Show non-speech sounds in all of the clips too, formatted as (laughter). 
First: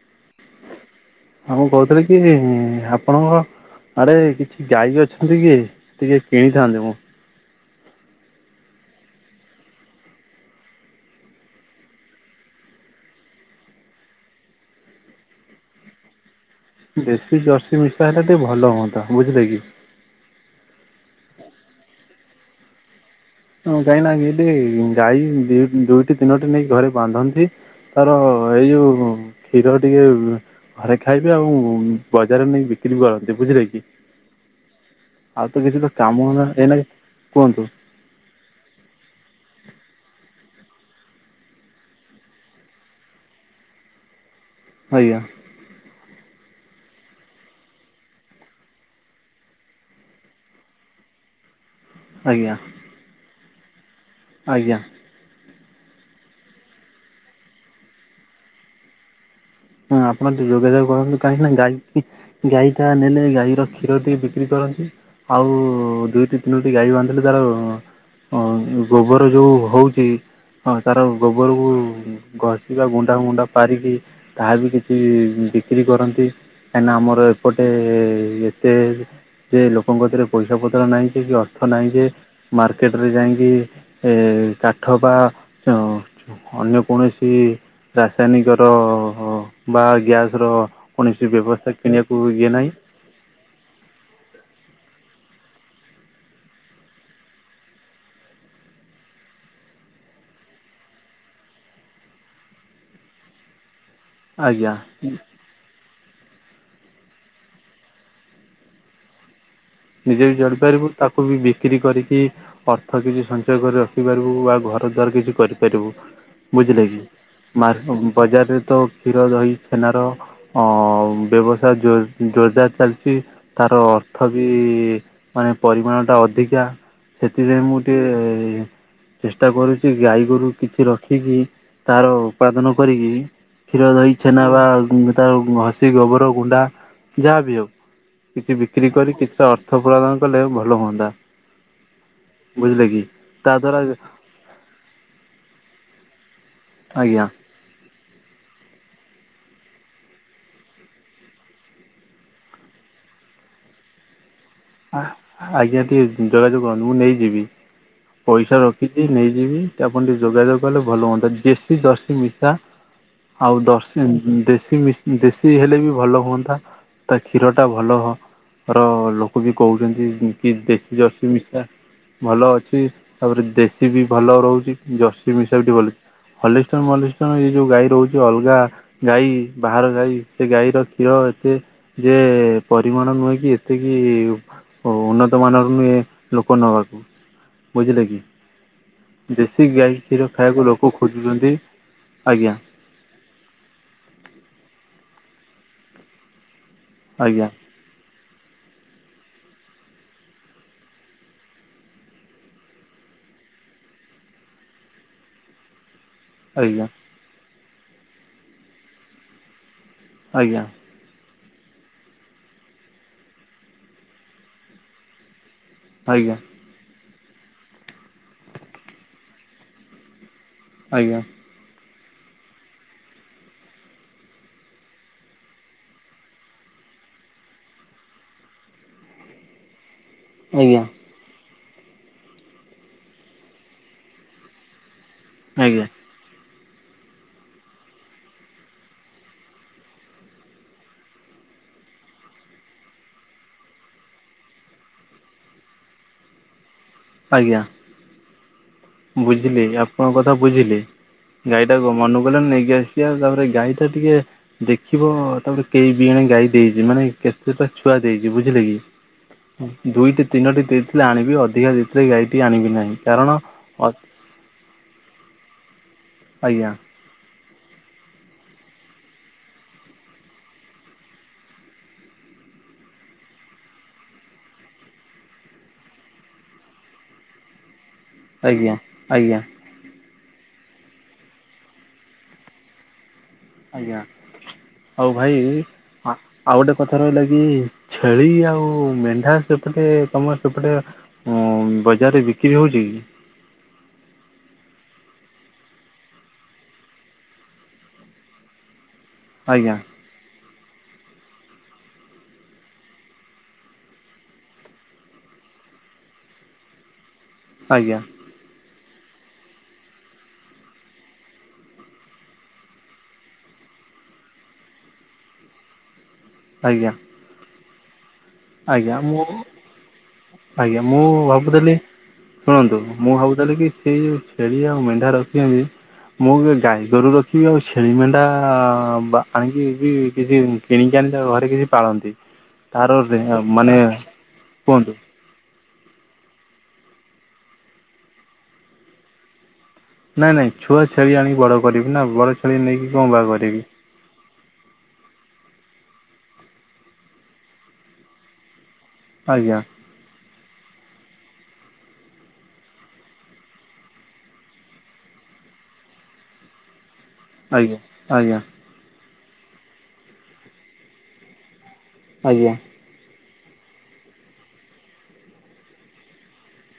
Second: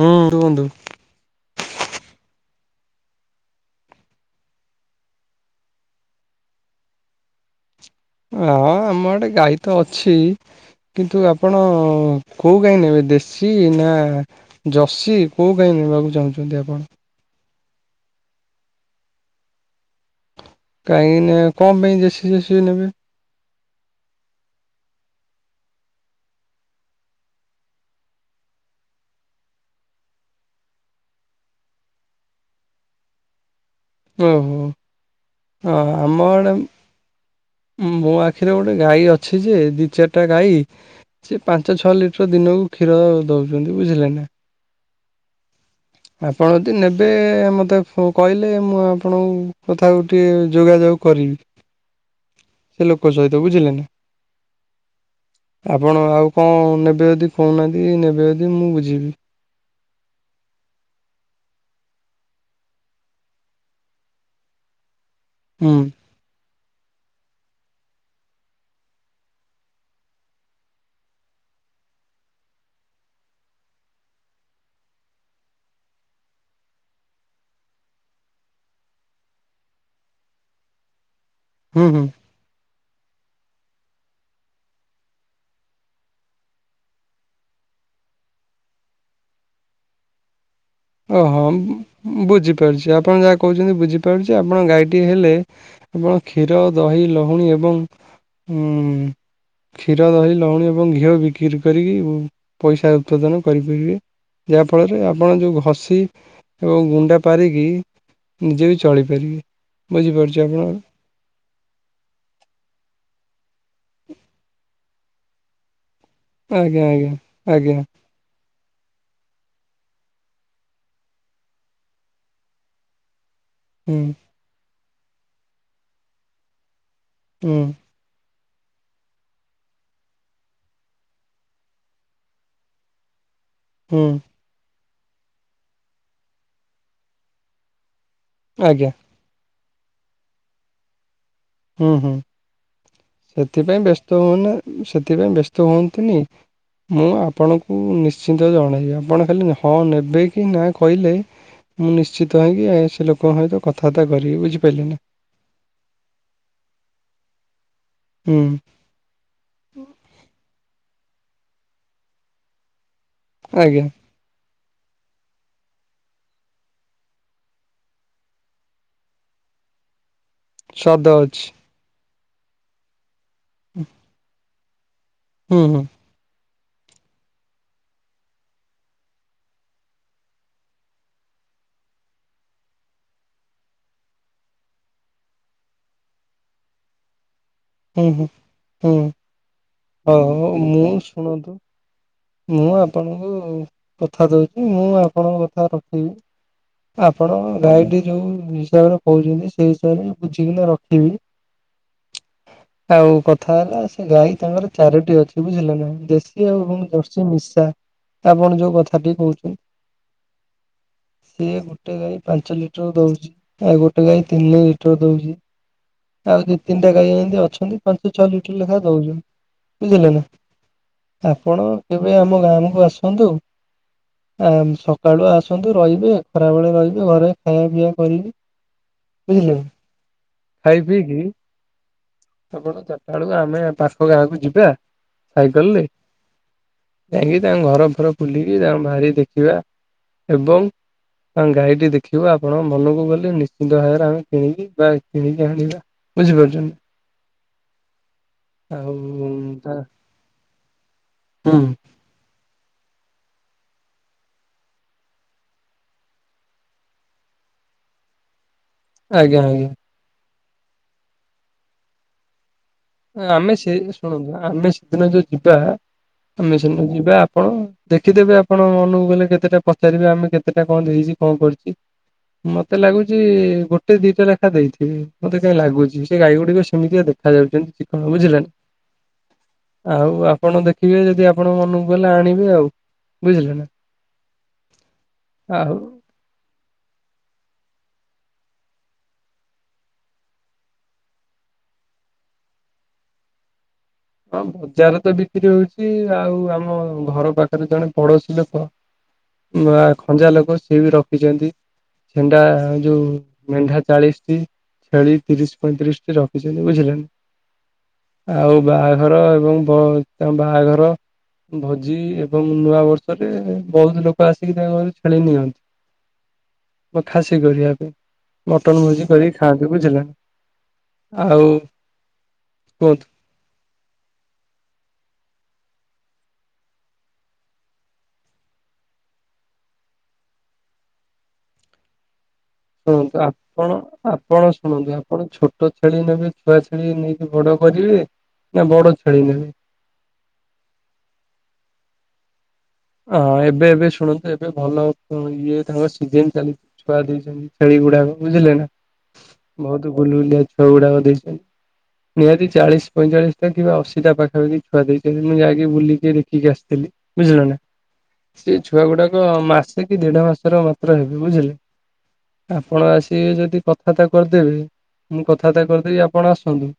ହୁଁ ରୁହନ୍ତୁ। ଆଉ ମୁଁ କହୁଥିଲି କି ଆପଣଙ୍କ ଆରେ କିଛି ଗାଈ ଅଛନ୍ତି କି ଟିକେ କିଣିଥାନ୍ତି ମୁଁ। ହଁ ଆମ ଆଡେ ଗାଈ ତ ଅଛି। କିନ୍ତୁ ଆପଣ କୋଉ ଗାଈ ନେବେ ଦେଶୀ ନା ଜଶୀ କୋଉ ଗାଈ ନେବାକୁ ଚାହୁଁଚନ୍ତି ଆପଣ? ଦେଶୀ ଜର୍ସି ମିଶା ହେଲେ ଟିକେ ଭଲ ହୁଅନ୍ତା ବୁଝିଲେ କି? କାହିଁକି ନା କଣପାଇଁ ଜେସିି ଜର୍ସି ନେବେ? ହଁ କାଇଁ ନା ଏଇଠି ଗାଈ ଦିଉ ଦୁଇଟି ତିନୋଟି ନେଇକି ଘରେ ବାନ୍ଧନ୍ତି। ତାର ଏଇ ଯୋଉ କ୍ଷୀର ଟିକେ ଘରେ ଖାଇବେ ଆଉ ବଜାରରେ ନେଇକ ବିକ୍ରି କରନ୍ତି ବୁଝିଲେ କି? ଓହୋ। ଆଉ ତ କିଛି ତ ଆମ କାମ ଧନ୍ଦା ଆଡେ ନା ଏଇନାକେ କୁହନ୍ତୁ। ମୋ ଆଖିରେ ଗୋଟେ ଗାଈ ଅଛି ଯେ ଦି ଚାରିଟା ଗାଈ ସେ ପାଞ୍ଚ ଛଅ ଲିଟର ଦିନକୁ କ୍ଷୀର ଦୋଉଛନ୍ତି ବୁଝିଲେ ନା। ଆଜ୍ଞା। ଆପଣ ଦି ନେବେ ମୋତେ କ କହିଲେ ମୁଁ ଆପଣଙ୍କୁ କଥାକୁ ଟିଏ ଯୋଗାଯୋଗ କରିବି। ଆଜ୍ଞା। ସେ ଲୋକ ସହିତ ବୁଝିଲେ ନା। ଆଜ୍ଞା। ଆପଣ ଆଉ କଂ ନେବେ ଯଦି କହୁନାହାନ୍ତି ନେବେ ଯଦି ମୁଁ ବୁଝିବି। ହଁ ଆପଣ ତ ଯୋଗାଯୋଗ କରନ୍ତୁ କହିଁକ ନା ଗାଈ ଗାଈ ଟା ନେଲେ ଗାଈର କ୍ଷୀର ଟିକେ ବିକ୍ରି କରନ୍ତି ଆଉ ହୁଁ ଦୁଇଟି ଦୁଇଟି ଗାଈ ବାନ୍ଧିଲେ ତାର ଅଁ ଯୋ ଗୋବର ଯୋଉ ହୋଊଚି ହଁ ତାର ଗୋବରକୁ ଘଷି ବା ଗୁଣ୍ଡା ଗୁଣ୍ଡା ପାରିକି ତାହା ବି କିଛି ବିକ୍ରି କରନ୍ତି କାଇଁନା ଆମର ଏପଟେ ଏତେ ଯେ ଲୋକଙ୍କ କତିରେ ପଇସା ପତ୍ର ନାହିଁ କି କି ଅର୍ଥ ହୁଁ ନାହିଁ ହୁଁ ଯେ ମାର୍କେଟରେ ଯାଇଁକି ଏ କାଠ ବା ଅଁ ଅନ୍ୟ କୌଣସି ରାସାୟନିକ ର ବା ଗ୍ୟାସ ର ଓହୋ ମ୍ ବୁଝିପାରୁଛି ଆପଣ ଯାହା କୋଉଛନ୍ତି ବୁଝିପାରୁଛି ଆପଣ ଗାଈଟିଏ ହେଲେ ଆପଣ କ୍ଷୀର ଦହି ଲହୁଣୀ ଏବଂ ଉଁ କ୍ଷୀର ଦହି ଲହୁଣୀ ଏବଂ ଘିଅ ବିକ୍ରି କରିକି ପଇସା ଉତ୍ପାଦନ କରିପାରିବେ। ଯାହା ଆଜ୍ଞା ଫଳରେ ଆପଣ ଯୋଉ ଘସ୍ ଘସି ଏବଂ ଗୁଣ୍ଡା ପାରିକି ନିଜେ ବି ଚଳିପାରିବି। ନିଜେ ବି ଚଳି ପାରିବୁ ତାକୁ ବି ବିକ୍ରି କରିକି ଅର୍ଥ କିଛି ସଞ୍ଚୟ କରି ରଖିପାରିବୁ ବା ଘର ଦ୍ୱାର କିଛି କରିପାରିବୁ ଆଜ୍ଞା ବୁଝିଲେ କି ଆଜ୍ଞା ଆଜ୍ଞା ମାସକୁ ବଜାରେ ତ କ୍ଷୀର ଦହି ଛେନାର ଅ ବ୍ୟବସାୟ ଜୋର ଜୋରଦାର ଚାଲିଚି। ତାର ହୁଁ ଅର୍ଥ ବି ମାନେ ପରିମାଣଟା ଅଧିକା ହୁଁ ସେଥିପାଇଁ ମୁଁ ତିଏ ଚେଷ୍ଟା କରୁଚି ଗାଈ ଗୋରୁ କିଛି ରଖିକି ତାର ଉପାଦନ କରିକି କ୍ଷୀର ହୁଁ ଦହି ଛେନା ବା ଗୁ ତାର ଘସି ଗୋବର ଗୁଣ୍ଡା ଯାହା ବି ହଉ। କିଛି ଆଜ୍ଞା ବିକ୍ରି କରି କିଛି ଅର୍ଥ ପ୍ରଦାନ କଲେ ଭଲ ହୁଅନ୍ତା। ହୁଁ ହୁଁ ବୁଝିଲେ କି ତା ଦ୍ୱାରା ସେଥିପାଇଁ ବ୍ୟସ୍ତ ହୁଅନା ସେଥିପାଇଁ ବ୍ୟସ୍ତ ହୁଅନ୍ତୁନି ମୁଁ ଆଜ୍ଞା ଆପଣ ମୁଁ ନିଶ୍ଚିନ୍ତ ଜଣେଇବି ଆପଣ ଖାଲି ହଁ ନେବେ କି ନା କହିଲେ ମୁଁ ନିଶ୍ଚିତ ହେଇକି ଅ ସେ ଲୋକଙ୍କ ସହିତ କଥାବାର୍ତା କରିବି ବୁଝିପାଇଲେ? ଆ ଆଜ୍ଞା ଟିକେ ଯୋଗାଯୋଗ କରନ୍ତୁ ମୁଁ ନେଇଯିବି ହୁଁ ପଇସା ରଖ ଖିଚି ନେଇଯିବି ଆପଣ ଟିକେ ଯୋଗାଯୋଗ କଲେ ଭଲ ହୁଅନ୍ତା ଦେଶୀ ଜର୍ସି ମିଶା ଆଉ ଆଜ୍ଞା ଦର୍ସି ଦେଶ୍ ସେଇ ଦେଶୀ ଦେଶୀ ହେଲେ ବି ଭଲ ହୁଅନ୍ତା ତା କ୍ଷୀରଟା ଭଲ ର ଲୋ କ ବି କହୁଛନ୍ତି କି ଦେଶୀ ସ୍ୱାଦ ଜର୍ସି ଅଛି ମିଶା ଭଲ ଅଛି ତାପରେ ଦେଶୀ ବି ଭଲ ରହୁଛି, ଜର୍ସି ହୁଁ ମିଶା ବି ଟିକେ ହୁଁ ଭଲ ହଲିଷ୍ଟନ୍ ମଲିଷ୍ଟନ୍ ଏଇ ଯୋଉ ଗାଈ ରହୁଛି ଅଲଗା ଗାଈ ବାହାର ଗାଈ ସେ ଗାଈର କ୍ଷୀର ଏତେ ଯେ ପରିମାଣ ନୁହେଁ କି ଏତିକି ଓ ଉନ୍ନତ ମାନର ନୁହେଁ ଲୋକ ନବାକୁ। ହୁଁ ହୁଁ ହୁଁ। ଦେଶୀ ଗାଈ ହଉ କ୍ଷୀର ହଉ ଖାଇବାକୁ ମୁଁ ଲୋକ ଶୁଣନ୍ତୁ ଖୋଜୁଛନ୍ତି ଆଜ୍ଞା ମୁଁ ଆପଣଙ୍କୁ କଥା ଦେଉଛି, ମୁଁ ଆପଣଙ୍କ କଥା ରଖିବି। ଆପଣ ଆଜ୍ଞା ଗାଈଟି ଯୋଉ ହିସାବରେ କହୁଛନ୍ତି ସେଇ ହିସାବରେ ବୁଝିକିନା ରଖିବି। ଆଉ କଥା ହେଲା ସେ ଗାଈ ତାଙ୍କର ଚାରୋଟି ଅଛି ବୁଝିଲ ନା ଦେଶ୍ ଶୀ ଆଉ ଏବଂ ଆଜ୍ଞା ଜର୍ସି ମିଶା ଆପଣ ଯୋଉ କଥାଟି କହୁଛନ୍ ଆଜ୍ଞା। ସିଏ ଗୋଟେ ଗାଈ ପାଞ୍ଚ ଲିଟର ଦଉଛି, ଆଉ ଗୋଟେ ଗାଈ ତିନି ଲିଟର ଦଉଛି। ଆଜ୍ଞା ଆଉ ଦି ତିନିଟା ଗାଈ ଏମିତି ଅଛନ୍ତି ପାଞ୍ଚ ଛଅ ଲିଟର ଲେଖା ଦଉଛନ୍ତି ବୁଝିଲେ ନା? ଆଜ୍ଞା। ଆପଣ କେବେ ଆମ ଗାଁକୁ ଆସନ୍ତୁ, ଆ ସକାଳୁ ଆସନ୍ତୁ ରହିବେ ଖରାବେଳେ ରହିବେ ଘରେ ଖାଇବା ପିଇଆ କରେଇବି ବୁଝିଲେ। ଖାଇ ଆଜ୍ଞା ପିଇକି ଆପଣ ଚାରିଟା ବେଳକୁ ଆମେ ପାଖ ଗାଁକୁ ଯିବା। ଆଜ୍ଞା ସାଇକଲରେ। ଯାଇଁକି ତାଙ୍କ ଘର ଫର ବୁଲିକି ତାଙ୍କ ବାରି ଦେଖିବା ଏବଂ ତାଙ୍କ ଗାଈଟି ଦେଖିବା ଆପଣ ମନକୁ ଗଲେ, ନିଶ୍ଚିନ୍ତ ଭାବରେ ଆମେ କିଣିକି ଗାଈ କିଣିକି ଆଣିବା। ବୁଝିପାରୁଛନ୍ତି? ଆଜ୍ଞା। ଆଉ ବୁଝିଲି ଆପଣଙ୍କ କଥା ବୁଝିଲି ହୁଁ ଗାଈଟାକୁ କଣ ମନକୁ ଗଲା ନା ନେଇକି ଆସ (unintelligible) ତାପରେ ଗାଈଟା ଟିକେ ଦେଖିବ ତାପରେ କେଇ ବିଆଣେ ଗାଈ ଦେଇଛି ମାନେ କେତେଟା ଛୁଆ ଦେଇଛି ବୁଝିଲେ କି ଆଜ୍ଞା ଆଜ୍ଞା। ଦୁଇଟି ତିନୋଟି ଦେଇଥିଲେ ଆଣିବି ଅଧିକା ଦେଇଥିଲେ ଗାଈଟି ଆଣିବି ନାହିଁ କାରଣ ଆମେ ସେ ଅ- ଶୁଣନ୍ତୁ ଆମେ ସେଦିନ ଯୋଉ ଯିବା ଆମେ ଆଜ୍ଞା ସେଦିନ ଯିବା ଆପ ପଣ ଦେଖିଦେବେ ଆପଣ ମନକୁ ଗଲେ କେତେଟା ପଚାରିବେ ଆମେ କେତେଟା କଣ ଦେଇଛି କଣ କରିଚି ମତେ ଲାଗୁଚି ଗୋଟେ ଦିଟା ଲେଖା ଦେଇଥିବେ ମତେ କାଇହିଁ ଲାଗୁଛି ସେ ଗାଈ ଗୁଡିକ ସେମିତିଆ ଦେଖ ଦେଖାଯାଉଛନ୍ତି ଚିକ୍କଣ ବୁଝିଲ ନା। ଆଜ୍ଞା ଆଜ୍ଞା ଆଉ ଆପଣ ଦେଖିବେ ଯଦି ଆପଣଙ୍କ ମନକୁ ଗଲେ ଆଣିବେ ଆଉ। ବୁଝିଲେ ନା ଆଜ୍ଞା ଆଉ ଭାଇ ଆଉ ଆ ଆଉ ଗୋଟେ କଥା ରହିଲା କି ଛେଳି ଆଉ ମେଣ୍ଢା ସେପଟେ ତମର ସେପଟେ ହଁ ବଜାରରେ ବିକ୍ରି ହଉଛି କି? ହଁ ବଜାରରେ ତ ବିକ୍ରି ହଉଛି ଆଉ ଆମ ଘର ପାଖରେ ଜଣେ ପଡୋଶୀ ଲୋକ ଆଜ୍ଞା ବା ଖଞ୍ଜା ଲୋକ ସିଏ ବି ରଖିଛନ୍ତି। ମେଣ୍ଡା ଯୋଉ ମେଣ୍ଢା ଚାଳିଶ ଟି ଛେଳି ତିରିଶ ପଇଁତିରିଶ ଟି ରଖିଛନ୍ତି ବୁଝିଲେ ନା। ଆଜ୍ଞା। ଆଉ ବାହାଘର ଏବଂ ବ ତା ବାହାଘର ଭୋଜି ଏବଂ ନୂଆ ବର୍ଷରେ ବହୁତ ଲୋକ ଆସିକି ତାଙ୍କ ଘରେ ଛେଳି ନିଅନ୍ତି। (inaudible) ଆଜ୍ଞା। ବୋ ଖାସି କରିବା ପେଇଁ ମଟନ୍ ଆଜ୍ଞା ଭୋଜି ମୁଁ କରିକି ଖାଆନ୍ତି ବୁଝିଲ୍ ଆଜ୍ଞା ମୁଁ ଭାବୁଥେଲି ଶୁଣନ୍ତୁ କୁହନ୍ତୁ। ମୁଁ ଭାବୁଥେଲି କି ସେଇ ଯୋଉ ଛେ ଛେଳି ଆଉ ମେଣ୍ଢା ରଖିଆ ବି ମୁଁ ଆଗେ ଗାଈ ଗୋରୁ ରଖିବି ଆଉ ଛେଳି ମେଣ୍ଢା ବା ଆଣିକି ବି କିଛି ଉଁ ଫ୍ କିଣିକି ଆଣି ତାକୁ ଘରେ କିଛି ପାଳନ୍ତି। ହ (unintelligible) ତାର ଜ୍ ଆପଣ ଆପଣ ଶୁଣନ୍ତୁ ଆପଣ ଛୋ ଟ ଛେଳି ନେବେ ଛୁଆ ଛେଳି ନେଇକି ବଡ କରିବେ ନା ବଡ ଛେଳି ନେବେ। ନାଇଁ ନାଇଁ ଛୁଆ ଛେଳି ଆଣିକି ବଡ କରିବି ନା ବଡ ଛେଳି ନେଇକି କ'ଣ ଆ ବା କରିବି ଏବେ ଏବେ ଶୁଣନ୍ତୁ ଏବେ ଭଲ ତ ଇଏ ତାଙ୍କ ସିଜିନ୍ ଚାଲି ଛୁଆ ଦେଇଛନ୍ତି ଛେଳିଗୁଡାକ ବୁଝିଲେ ନା ଆଜ୍ଞା ଭୋଉ ତୁ ଗୁଲୁ ଗୁଲିଆ ଛୁଆଗୁରାକ ଦେଇଛନ୍ତି। ନିହାତି ଚାଳିଶ ପଇଁଚାଳିଶଟା କିମ୍ବା ଅଶୀଟା ପାଖାପାଖି ଛୁଆ ଦେଇଛନ୍ତି ମୁଁ ଯାଇଁକି ବୁଲିକି ଦେଖିକି ଆସତେଲି। ବୁଝିଲ ନ ଆଜ୍ଞା ଆଜ୍ଞା। ଛୁଆଗୁଡାକ ମାସେ କି ଦେଢ ମାସର ମାତ୍ର ହେବେ ବୁଝିଲେ ଆଜ୍ଞା ଆପଣ ଆସ୍ ଇବେ ଯଦି କଥାବାର୍ତ୍ତା କରିଦେବେ ମୁଁ କଥାବାର୍ତ୍ତା କରିଦେବି ଆପଣ ଆସନ୍ତୁ।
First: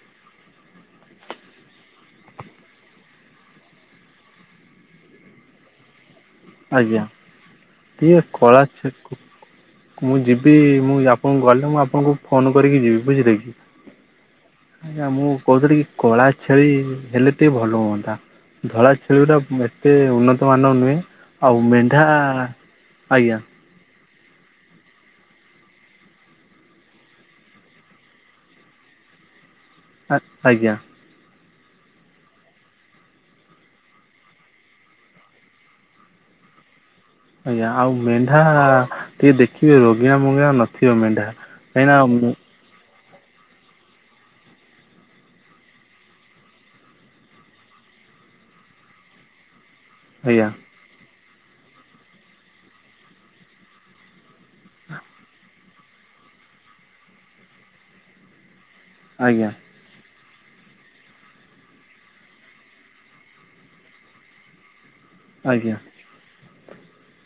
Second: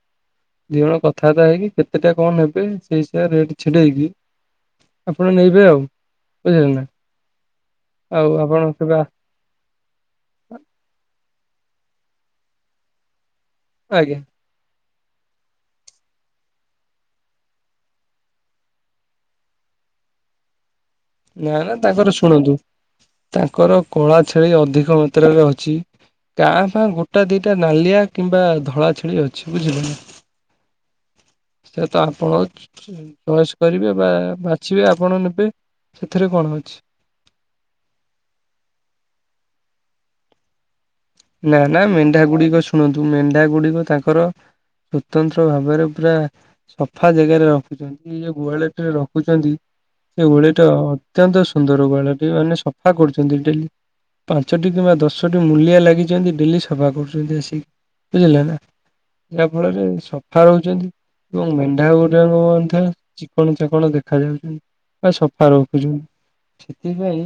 ଦି ଜଣ କଥାବାର୍ତ୍ତା ହେଇକି କେତେଟା କଁ ନବେ ସେଇ ହିସାବେରେ ରେଟ୍ ଛିଡେଇକି ଆପଣ ନେଇବେ ଆଉ। ବୁଝିଲେ ନା ଆଜ୍ଞା ଟିଏ ଆଉ ଆପଣ କଳା ଛେ କେବେ (inaudible) ଆ ମୁଁ ଯିବି ମୁଁ ଆପଣ ଗଲେ ମୁଁ ଆପଣଙ୍କୁ ଫୋନ କରିକି ଯିବି ବୁଝିଲେ। ଆଜ୍ଞା। ଆଜ୍ଞା ମୁଁ କହୁଥିଲି କି କଳା ଛେଳି ହେଲେ ଟିକେ ଭଲ ହୁଅନ୍ତା। ଧଳା ଛେଳିଗୁଡା ଉଁ ଏତେ ଉନ୍ନତମାନର ନୁହେଁ। ଆଉ ନା ନା ମେଣ୍ଢା ତାଙ୍କର ଶୁଣନ୍ତୁ ଆଜ୍ଞା ତାଙ୍କର କଳା ଛେଳି ଅଧିକ ମାତ୍ରାରେ ଅଛି। ତା ସାଙ୍ଗକୁ ଗୋଟାଏ ଦିଟା ନାଲିଆ କିମ୍ବା ଧଳା ଛେଳି ଅଛି ବୁଝିଲେ ନା। ଆ ଆଜ୍ଞା। ସେତା ଆପଣ ଚୁ ଚୁ ଉଁ ଚଏସ୍ କରିବେ ବା ବାଛିବେ ଆପଣ ନେବେ। ସେଥେରେ କଣ ଅଛି। ଆଜ୍ଞା ଆଉ ମେଣ୍ଢା ଟିକେ ଦେଖିବେ ରୋଗିଣା ମୋଗିଣା ନଥିବ ମେଣ୍ଢା। ନା ନା କାହିଁକିନା ମୁଁ- ମେଣ୍ଢାଗୁଡିକ ଶୁଣନ୍ତୁ ମେଣ୍ଢାଗୁଡିକ ତାଙ୍କର ସ୍ୱତନ୍ତ୍ର ଭାବେରେ ପୁରା ସଫା ଜାଗାରେ ରଖୁଛନ୍ତି ଏଇ ଯୋଉ ଗୁହାଳେଟାରେ ରଖୁଛନ୍ତି ସେ ଆଜ୍ଞା ଗୁହାଳିଟା ଅ ତ୍ୟନ୍ତ ସୁନ୍ଦର ଗୁହାଳଟି ମାନେ ସଫା କରୁଛନ୍ତି ଡେଲି ପାଞ୍ଚଟି କିମ୍ବା ଦଶଟି ମୂଲିଆ ଲାଗି ଚନ୍ତି ଡେଲି ସଫା କରୁଛନ୍ତି ଆସିକି ବୁଝିଲେ ନା ଯା ଆଜ୍ଞା ଫଳରେ ସ ଫା ରହୁଛନ୍ତି ଏବଂ ମେଣ୍ଢାଗୁରାକ ମଧ୍ୟ ଚିକ୍କଣ ଚାକ୍କଣ ଦେଖାଯାଉଛନ୍ତି। ଆ ସଫା ଆଜ୍ଞା ରଖୁଛନ୍ତି। ସେଥିପାଇଁ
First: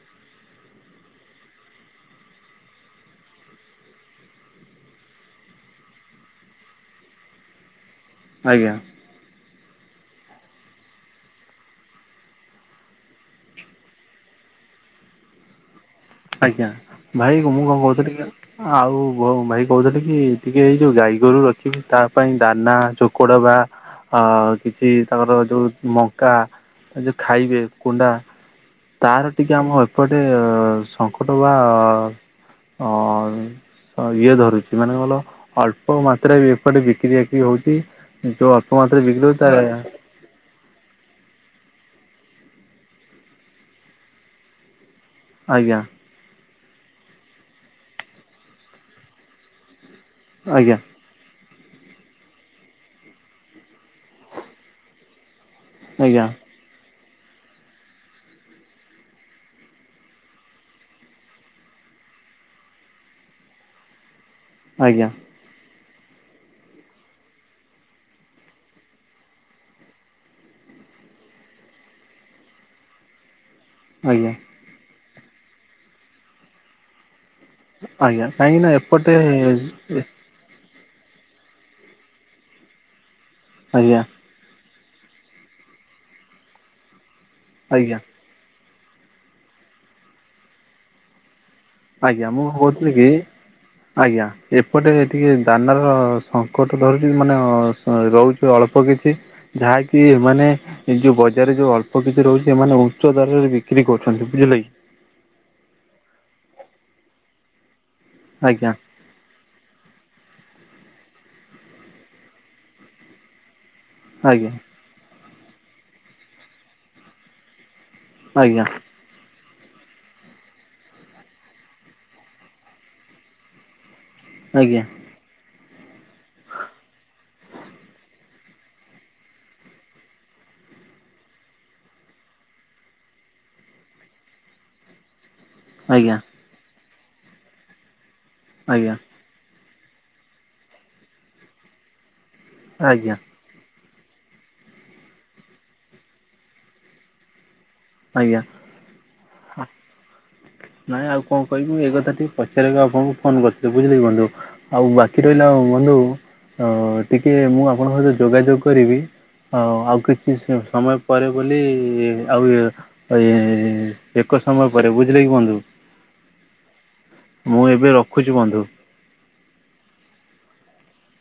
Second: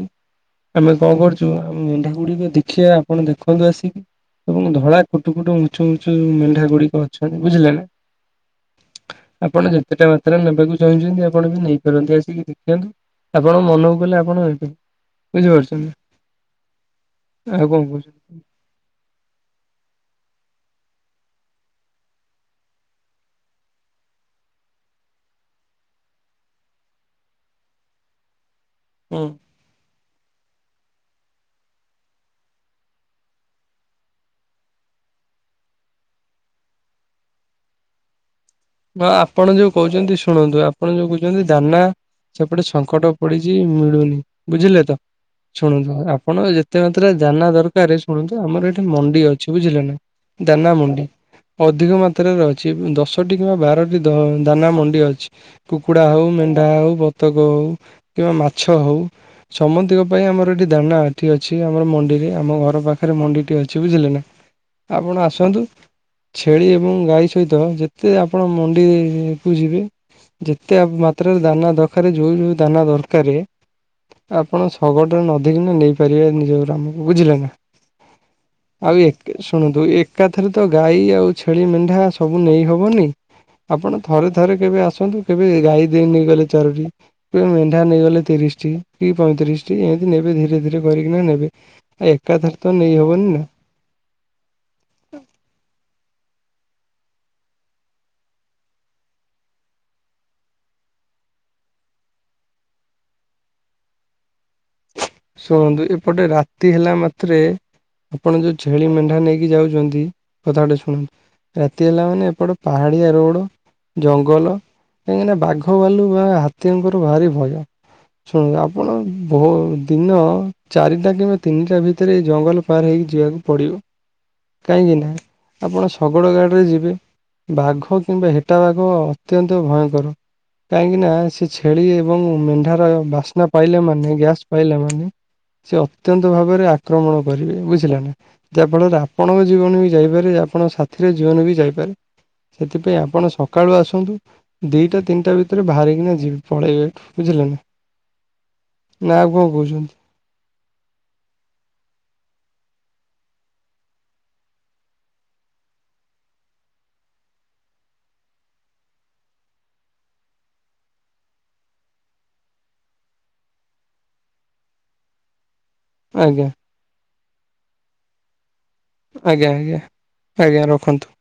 ଆମେ କଁ କରୁଚୁ ଆମେ ମେଣ୍ଢାଗୁଡିକ ଦେଖିଆ ଆପଣ ଦେଖ ଖନ୍ତୁ ଆସିକି ଏବଂ ଧଳା କୁଟୁ କୁଟୁ ମୁଚୁ ମୂଚୁ ଉଁ ମେଣ୍ଢାଗୁଡିକ ଅଛନ୍ତି ବୁଝିଲେ ନା। ଆଜ୍ଞା। ଆପଣ ଯେତେଟା ମାତ୍ରାରେ ନେବାକୁ ଚାହୁଁଛନ୍ତି ଆପଣ ବି ନେଇପାରନ୍ତି ଆସିକି ଦେଖିଆନ୍ତୁ। ଆପଣ ମନକୁ ଗଲେ ଆପଣ ହେଇପିଙ୍ଗ ବୁଝିପାରୁଛନ୍ତି? ଆଜ୍ଞା ଭାଇ ମୁଁ ଆଉ କଣ କହୁଥିଲି କି କହୁଛନ୍ତି? ଆଉ ଭାଇ କହୁଥିଲି କି ଟିକେ ଏଇ ଯୋଉ ଗାଈ ଗୋରୁ ଅଛି ତା ପାଇଁ ଦାନା ଚୋକଡ ବା ଆ, କିଛି ତାଙ୍କର ଯୋଉ ମକା ଯୋଉ ଖାଇବେ କୁଣ୍ଡା ତାର ହୁଁ ଟିକେ ଆମ ଏପଟେ ସଙ୍କଟ ବା ହଁ ଇଏ ଧରୁଛି ମାନେକଣ କହିଲ ଅଳ୍ପ ମାତ୍ରାରେ ବି ଏପଟେ ବିକ୍ରିବାକି ହଉଛି। କିନ୍ତୁ ଅଳ୍ପ ମାଲ ବା ଆପଣ ଯୋଉ କହୁଛନ୍ତି ଶୁଣନ୍ତୁ। ଆପଣ ଯୋଉ କହୁଛନ୍ତି ଦାନା ସେପଟେ ସଙ୍କଟ ପଡିଛି ମିଳୁନି ବୁଝିଲେ ତ? ଆଜ୍ଞା ଶୁଣନ୍ତୁ ଆପଣ ଯେ ଏତେ ମାତ୍ରାରେ ଦାନା ଦରକାର ଶୁଣନ୍ତୁ ଆମର ଏଠି ମଣ୍ଡି ଅଛି ବୁଝିଲେ ନା ଦାନା ଆଜ୍ଞା ମଣ୍ଡି ଅଧିକ ମାତ୍ରାରେ ଅଛି ଦଶଟି କିମ୍ବା ବାରଟି ଦ ଦାନା ମଣ୍ଡି ଅଛି କୁକୁଡ଼ା ହେଉ ଆଜ୍ଞା ମେନ୍ କା ହଉ ବତକ ହଉ କିମ୍ବା ମାଛ ହଉ ସମତିଙ୍କ ପାଇଁ ଆମର ଏଠି ଦାନା ଏଠି ଅଛି ଆମର ମଣ୍ଡିରେ ଆମ ଘର ପାଖରେ ମଣ୍ଡିଟେ ଅଛି ବୁଝିଲେ ନା? ଆଜ୍ଞା ଆପଣ ଆସନ୍ତୁ ଛେଳି ଏବଂ ଗାଈ ସହିତ ଯେତ ଏତେ ଆପଣ ମଣ୍ଡିକୁ ଯିବେ। ଯେତେ ମାତ୍ରାରେ ଦାନା ଦରକାରେ ଯୋଉ ଯୋଉ ଦାନା ଦରକାରେ ଆଜ୍ଞା ଆପଣ ଶଗଡରେ ନଦୀ କିନା ନେଇପାରିବେ ନିଜ ଗ୍ରାମକୁ ବୁଝିଲେ ନା? ଆଜ୍ଞା କାହିଁକ ନା ଏପଟେ ଏକାଥରେତ ଗାଈ ଆଉ ଛେଳି ମେଣ୍ଢା ସବୁ ନେଇ ହବନି ଆପଣ ଆଜ୍ଞା ଥରେ ଥ ଥରେ କେବେ ଆସନ୍ତୁ କେବେ ଗାଈ ଦେଇ ନେଇଗଲେ ଚାରୋଟି କେବେ ମେଣ୍ଢା ଆଜ୍ଞା ନେଇଗଲେ ତିରିଶଟି। କି ପଇଁତିରିଶ ଟି ଏମିତି ନେବେ ଧୀରେ ଧୀରେ କରି କିନା ନେବେ ଆ ଆଜ୍ଞା ମୁଁ ଏକାଥରେ ତ କହୁଥିଲି ନେଇ କି ହବନି ନା ଆଜ୍ଞା, ଏପଟେ ଟିକେ ଦାନାର ସଙ୍କଟ ଧରୁଛି ମାନେ ରହୁଛି ଅଳ୍ପ କିଛି ଯାହାକି ଏମାନେ ଏଇ ଯୋଉ ବଜାରରେ ଯୋଉ ଅଳ୍ପ କିଛି ରହୁଛି ଏମାନେ ଉଚ୍ଚ ଦାରରେ ବିକ୍ରି କରୁଛନ୍ତି ବୁଝିଲେ କି ଶୁଣନ୍ତୁ ଏପଟେ ରାତି ହେଲା ମାତ୍ରେ ଆପଣ ଯୋଉ ଆଜ୍ଞା ଛେଳି ମେଣ୍ଢା ନେଇକି ଯାଉଛନ୍ତି କଥାଟା ଶୁଣନ୍ତୁ ରାତି ହେଲା ମାନେ ଏପଟ ପାହାଡିଆ ରୋଡ ଜଙ୍ଗଲ ଆଜ୍ଞା କାହିଁକି ନା ବାଘ ବାଲୁ ବା ହାତୀଙ୍କର ଭାରି ଭୟ ଶୁଣନ୍ତୁ ଆଜ୍ଞା ଆପଣ ବହୁ ଦିନ ଚାରିଟା କିମ୍ବା ତିନିଟା ଭିତରେ ଜଙ୍ଗଲ ପାର ହେଇକି ଯିବାକୁ ପଡ଼ିବ। ଆଜ୍ଞା କାହିଁକିନା ଆପଣ ଶଗଡ଼ ଗାଡ଼ିରେ ଯିବେ। ବାଘ କିମ୍ବା ହେଟା ବାଘ ଅତ୍ୟନ୍ତ ଭୟଙ୍କର। କାହିଁକି ନା ସେ ଛେଳି ଏବଂ ମେଣ୍ଢାର ବାସ୍ନା ପାଇଲେ ମାନେ ଗ୍ୟାସ୍ ପାଇଲା ମାନେ ସେ ଆଜ୍ଞା ଅତ୍ୟନ୍ତ ଭାବରେ ଆକ୍ରମଣ କରିବେ ବୁଝିଲେ ନା ଆଜ୍ଞା ଯାହାଫଳରେ ଆପଣଙ୍କ ଜୀବନ ବି ଯାଇପାରେ ଆପଣଙ୍କ ସାଥିର ଜୀବନ ବି ଯାଇପାରେ ସେଥିପାଇଁ ଆଜ୍ଞା ଆପଣ ସ ସକାଳୁ ଆସନ୍ତୁ ଦିଟା ତିନିଟା ଭିତରେ ବାହାରିକିନା ଯିବେ ପଳେଇବେଠୁ ବୁଝିଲେ ନା। ଆଜ୍ଞା ନା ଆଉ କଣ ହଁ। କହୁଛନ୍ତି ନାଇଁ ଆଉ କଣ କହିବି ଏଇ କଥା ଟିକେ ପଚାରିବାକୁ ଆପଣଙ୍କୁ ଫୋନ କରିୁଥିଲେ ବୁଝିଲେକି ବନ୍ଧୁ। ଆଉ ବାକି ରହିଲା ବନ୍ଧୁ ଟିକେ ମୁଁ ଆପଣଙ୍କ ସହିତ ଯୋଗାଯୋଗ କରିବି ହ ଆଉ କିଛି ସମୟ ପରେ ବୋଲି ଆଉ ଇଏ ଏ ଏକ ସମୟ ପରେ ବୁଝିଲେ କି ବନ୍ଧୁ। ଆଜ୍ଞା। ମୁଁ ଏବେ ରଖୁଛି ବନ୍ଧୁ। ଆଜ୍ଞା ଆଜ୍ଞା ଆଜ୍ଞା ରଖନ୍ତୁ।